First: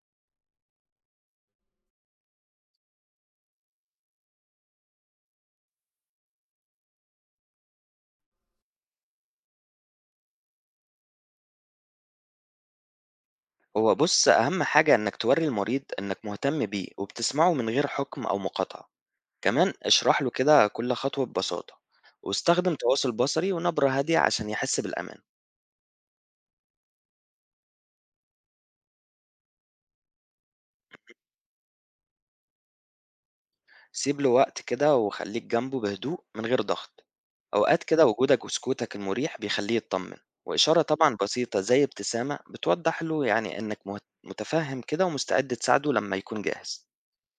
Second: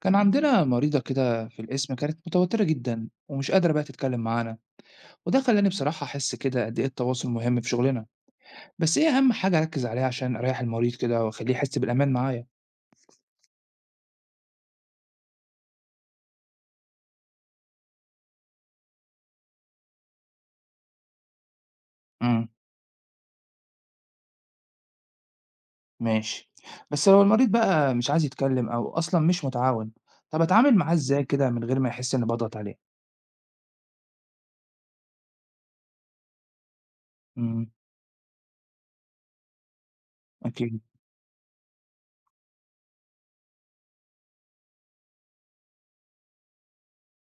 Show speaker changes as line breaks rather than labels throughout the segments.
كان عندنا مريضة كده في القسم، كانت متوترة جدا ومش قادرة بقى تتكلم معانا. وده خلاني بصراحة أحس كده قد إيه التواصل مهم في شغلنا. بس إيه أهم حاجة أركز عليها عشان أريح المريض كده وأخليه يحس بالأمان معايا؟
هو بُص، أهم حاجة إنّك تورّي المريض إنّك مهتم بيه وبتسمعه من غير حُكم أو مقاطعة، كمان اشرح له كده كل خطوة ببساطة،
امم
واستخدم تواصل بصري ونبرة هادية عشان يحس بالأمان،
ماشي. بس لو المريض بقى مش عايز يتكلم أو أصلا مش متعاون، طب أتعامل معاه إزاي كده من غير ما يحس إني بضغط عليه؟
سيب له وقت كده وخلّيك جنبه بهدوء من غير ضغط،
امم
أوقات كده وجودك وسكوتك المريح بيخلّيه يتطمن،
أكيد.
وإشارة طبعًا بسيطة زي ابتسامة بتوضّح له يعني إنّك مت متفهم كده ومستعد تساعده لمّا يكون جاهز،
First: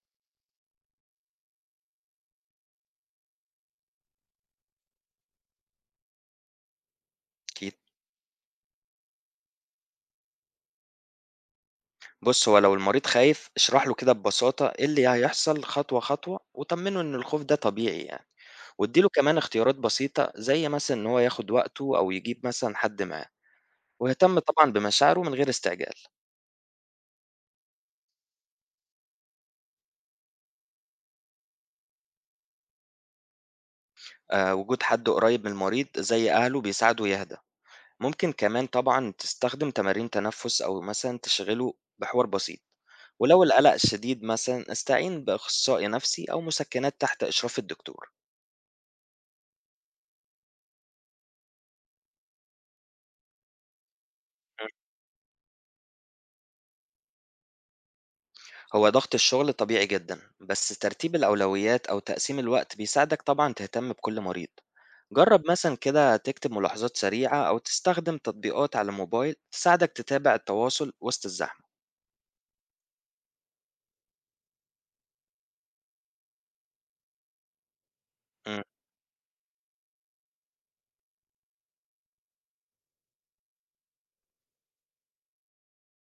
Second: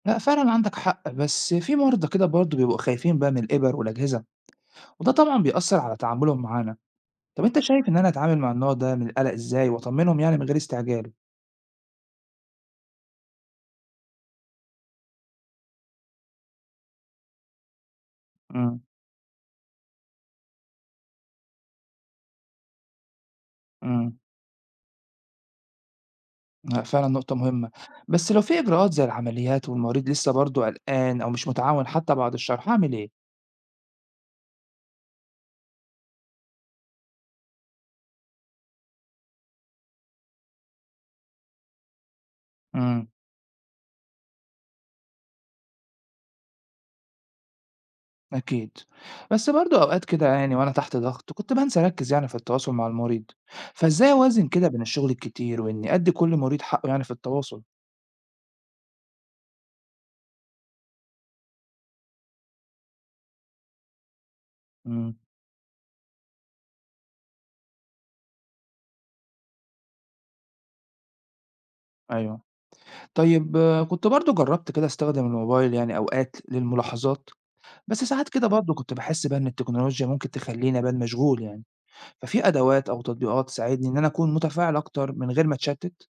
لا فعلا عندك حق، بس في مرضى كده برضه بيبقوا خايفين بقى من الإبر والأجهزة، وده طبعا بيأثر على تعاملهم معانا. طب أنت
أكيد.
شايف إن أنا أتعامل مع النوع ده من القلق إزاي وأطمنهم يعني من غير استعجال؟
بُص، هو لو المريض خايف، اشرح له كده ببساطة إيه اللي هيحصل خطوة، خطوة وطمّنه إن الخوف ده طبيعي يعني،
إمم،
وادّي له كمان اختيارات بسيطة زي مثلًا إن هو ياخد وقته أو يجيب مثلًا حد معاه،
إمم،
واهتم طبعًا بمشاعره من غير استعجال.
لأ فعلًا نقطة مهمة. بس لو في إجراءات زي العمليات والمريض لسه برضه قلقان أو مش متعاون حتى بعد الشرح، أعمل إيه؟
وجود حد قريب من المريض زي أهله بيساعده يهدى. ممكن كمان طبعًا تستخدم تمارين تنفُّس أو مثلًا تشغله بحوار بسيط.
إمم،
ولو القلق شديد مثلًا، استعين بأخصائي نفسي أو مسكنات تحت إشراف الدكتور.
أكيد. بس برضه أوقات كده يعني وأنا تحت ضغط كنت بانسى أركّز يعني في التواصل مع المريض، فإزاي أوازن كده بين الشغل الكتير وإني أدّي كل مريض حقه يعني في التواصل؟
هو ضغط الشغل طبيعي جدا، بس ترتيب الأولويات أو تقسيم الوقت بيساعدك طبعا تهتم بكل مريض.
إمم،
جرب مثلا كده تكتب ملاحظات سريعة أو تستخدم تطبيقات على الموبايل تساعدك تتابع التواصل وسط الزحمة.
أيوه، طيب آه، كنت برضه جرّبت كده أستخدم الموبايل يعني أوقات للملاحظات، بس ساعات كده
مم.
برضه كنت باحس بقى إن التكنولوجيا ممكن تخلّيني أبان مشغول يعني. ففي أدوات أو تطبيقات تساعدني إن أنا أكون متفاعل أكتر من غير ما أتشتت؟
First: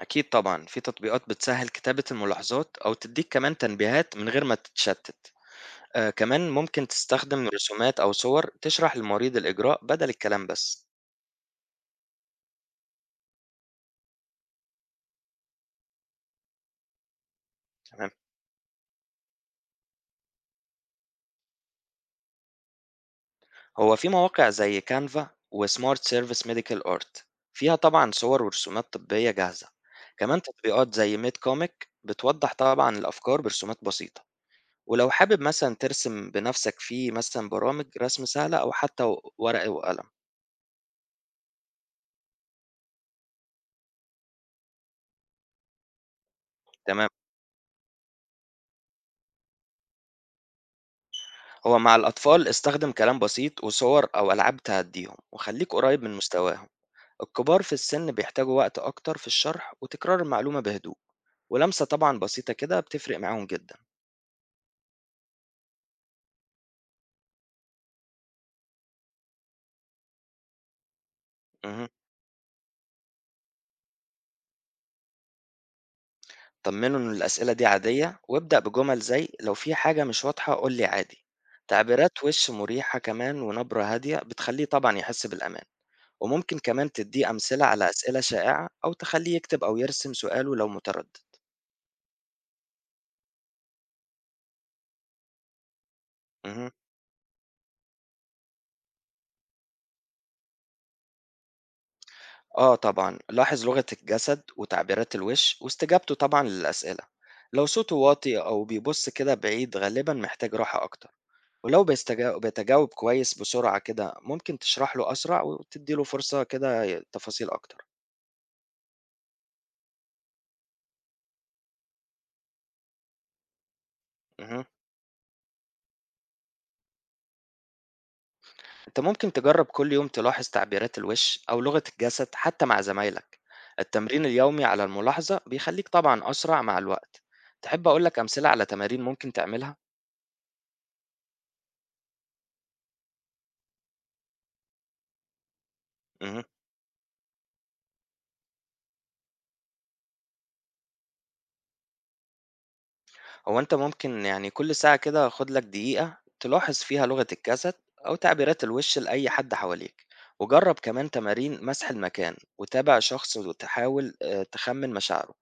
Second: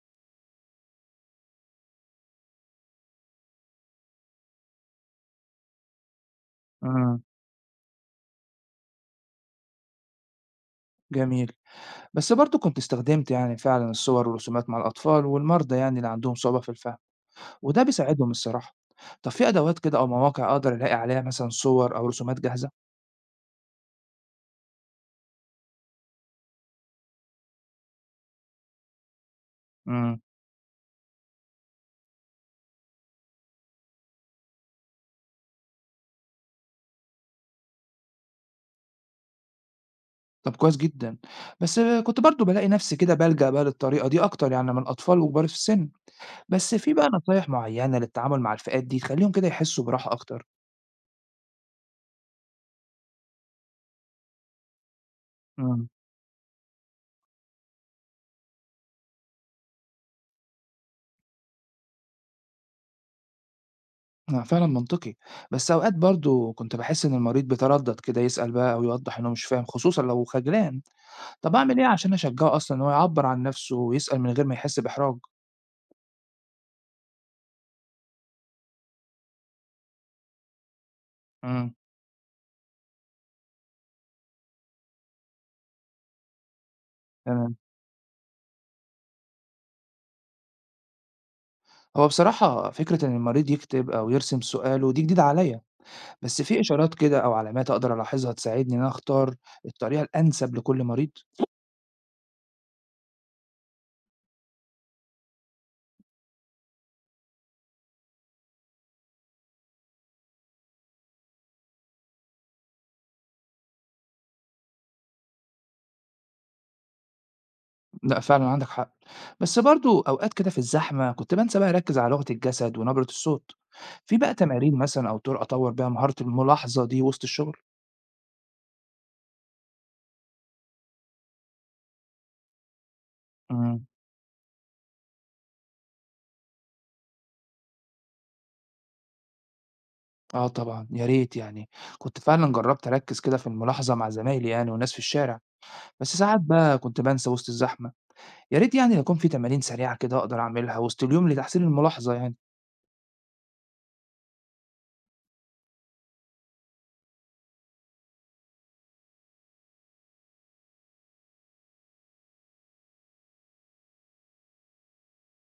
أكيد طبعا في تطبيقات بتسهل كتابة الملاحظات أو تديك كمان تنبيهات من غير ما تتشتت. آه، كمان ممكن
إمم،
تستخدم رسومات أو صور تشرح للمريض الإجراء بدل الكلام بس.
جميل. بس برضه كنت استخدمت يعني فعلًا الصور والرسومات مع الأطفال والمرضى يعني اللي عندهم صعوبة في الفهم، وده
تمام.
بيساعدهم الصراحة. طب في أدوات كده أو مواقع أقدر ألاقي عليها مثلًا صور أو رسومات جاهزة؟
هو في مواقع زي كانفا وسمارت سيرفيس ميديكال ارت فيها طبعا صور ورسومات طبية جاهزة.
إمم،
كمان تطبيقات زي ميد كوميك بتوضح طبعا الأفكار برسومات بسيطة. ولو حابب مثلا ترسم بنفسك في مثلا برامج رسم سهلة أو حتى ورق وقلم.
طب كويس جدًا. بس كنت برضه بالاقي نفسي كده بالجأ بقى للطريقة دي أكتر يعني من الأطفال وكبار في السن. بس في
تمام.
بقى نصايح معيّنة للتعامل مع الفئات دي تخلّيهم كده يحسّوا براحة أكتر؟
هو مع الأطفال استخدم كلام بسيط وصور أو ألعاب تهديهم وخليك
إمم.
قريب من مستواهم. الكبار في السن بيحتاجوا وقت أكتر في الشرح وتكرار المعلومة بهدوء، ولمسة طبعا بسيطة كده بتفرق معاهم جدا.
آه، فعلًا منطقي. بس أوقات برضه كنت باحس إن المريض بيتردّد كده يسأل بقى أو يوضّح إنه مش فاهم خصوصًا لو خجلان. طَب أعمل
مهم.
إيه عشان أشجّعه أصلًا إن هو يعبّر عن نَفْسه ويسأل من غير ما يحس بإحراج؟
طمنه إن الأسئلة دي عادية، وابدأ بجمل زي لو في حاجة مش واضحة قُل لي عادي،
إمم.
تعبيرات وِش مريحة كمان ونبرة هادية بتخلّيه طبعًا يحس بالأمان، وممكن كمان تدّيه
تمام.
أمثلة على أسئلة شائعة أو تخلّيه يكتب أو يرسم سؤاله لو متردد.
هو بصراحة فكرة إن المريض يكتب أو يرسم سؤاله دي جديدة عليّا. بس في
اهم،
إشارات كده أو علامات أقدر ألاحظها تساعدني إن أنا أختار الطريقة الأنسب لكل مريض؟
آه طبعًا، لاحظ لغة الجسد وتعبيرات الوِش واستجابته طبعًا للأسئلة، لو صوته واطي أو بيبُص كده بعيد غالبًا محتاج راحة أكتر. ولو بيستجا بيتجاوب كويس بسرعة كده ممكن تشرح له أسرع وتدي له فرصة كده تفاصيل أكتر.
لأ فعلًا عندك حق. بس برضه أوقات كده في الزحمة كنت بانسى بقى أركّز على لغة الجسد ونبرة الصوت. في بقى
مهم.
تمارين مثلًا أو طرق أطوّر بيها مهارة الملاحظة دي وسط الشغل؟
أنت ممكن تجرب كل يوم تلاحظ تعبيرات الوش أو لغة الجسد حتى مع زمايلك.
إمم،
التمرين اليومي على الملاحظة بيخليك طبعا أسرع مع الوقت. تحب أقولك أمثلة على تمارين ممكن تعملها؟
آه طبعًا، يا ريت يعني. كنت فعلًا جرّبت أركّز كده في الملاحظة مع زمايلي يعني والناس في الشارع، بس ساعات
مهم.
بقى كنت بانسى وسط الزحمة. يا ريت يعني لو يكون في تمارين سريعة كده أقدر أعملها وسط اليوم لتحسين الملاحظة يعني.
هو أنت ممكن يعني كل ساعة كده خد لك دقيقة تلاحظ فيها لغة الجسد أو تعبيرات الوش لأي حد حواليك. وجرب كمان تمارين مسح المكان وتابع شخص وتحاول تخمن مشاعره.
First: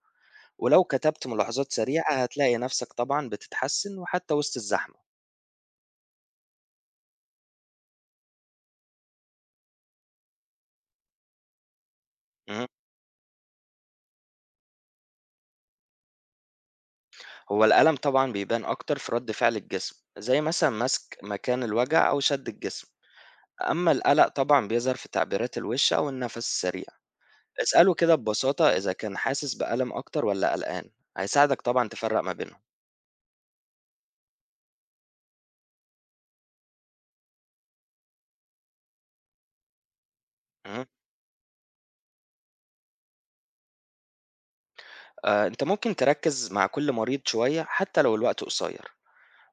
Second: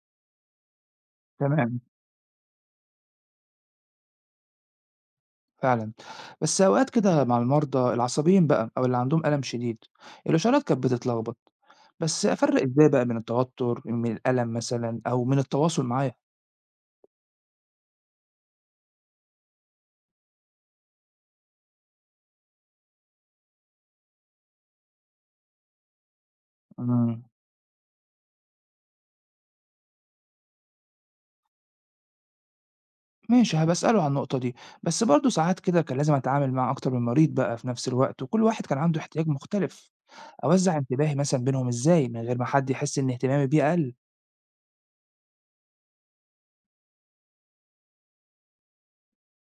ولو كتبت ملاحظات
تمام،
سريعة هتلاقي نفسك طبعا بتتحسن وحتى وسط الزحمة.
فعلًا. بس أوقات كده مع المرضى العصبيين بقى أو اللي عندهم ألم شديد، الإشارات كانت بتتلخبط. بس أفرّق
مم.
إزاي بقى بين التوتر، من الألم مثلًا أو من التواصل معاه؟
هو الألم طبعا بيبان أكتر في رد فعل الجسم زي مثلا مسك مكان الوجع أو شد الجسم، أما القلق طبعا بيظهر في تعبيرات الوش أو النفس السريع.
إمم،
اسأله كده ببساطة إذا كان حاسس بألم أكتر والّا قلقان، هيساعدك طبعًا تفرّق ما بينهم.
ماشي، هابقى أسأله على النقطة دي. بس برضه ساعات كده كان لازم أتعامل مع أكتر من مريض بقى في نفس الوقت، وكل واحد كان عنده احتياج مختلف. أوزّع
اهم،
انتباهي مثلًا بينهم إزاي من غير ما حد يحس إن اهتمامي بيه أقل؟
أنت ممكن تركّز مع كل مريض شوية حتى لو الوقت قصير،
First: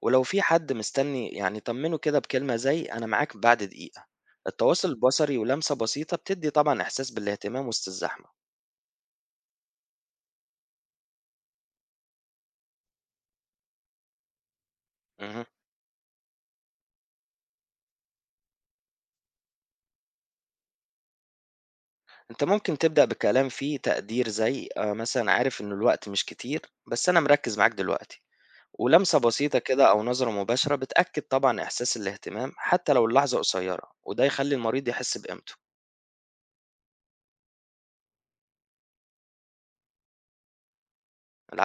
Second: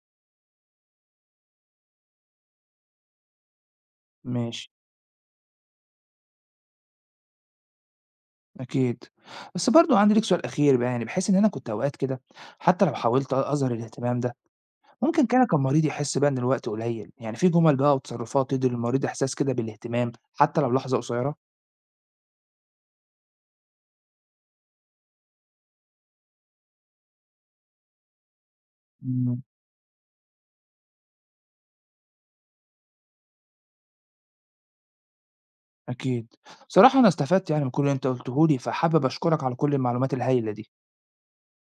ولو في حد مستني يعني طمّنه كده بكلمة زي أنا معاك بعد دقيقة،
ماشي،
التواصل البصري ولمسة بسيطة بتدّي طبعًا إحساس بالاهتمام وسط الزحمة.
أكيد. بس برضه عندي ليك سؤال أخير بقى يعني، بحيث إن أنا كنت أوقات كده حتى لو حاولت أظهر الاهتمام ده، ممكن
اهم،
كده كان مريض يحس بقى إن الوقت قليل. يعني في جمل بقى وتصرفات تدّي للمريض إحساس كده بالاهتمام حتى لو لحظة قصيرة؟
أنت ممكن تبدأ بكلام فيه تقدير زي مثلًا عارف إن الوقت مش كتير، بس أنا مركّز معاك دلوقتي. ولمسة
إمم.
بسيطة كده أو نظرة مباشرة بتأكد طبعا إحساس الاهتمام حتى لو اللحظة قصيرة، وده يخلي المريض يحس بقيمته.
أكيد. بصراحة أنا استفدت يعني من كل اللي أنت قُلته لي، فحابب أشكرك على كل المعلومات الهايلة دي.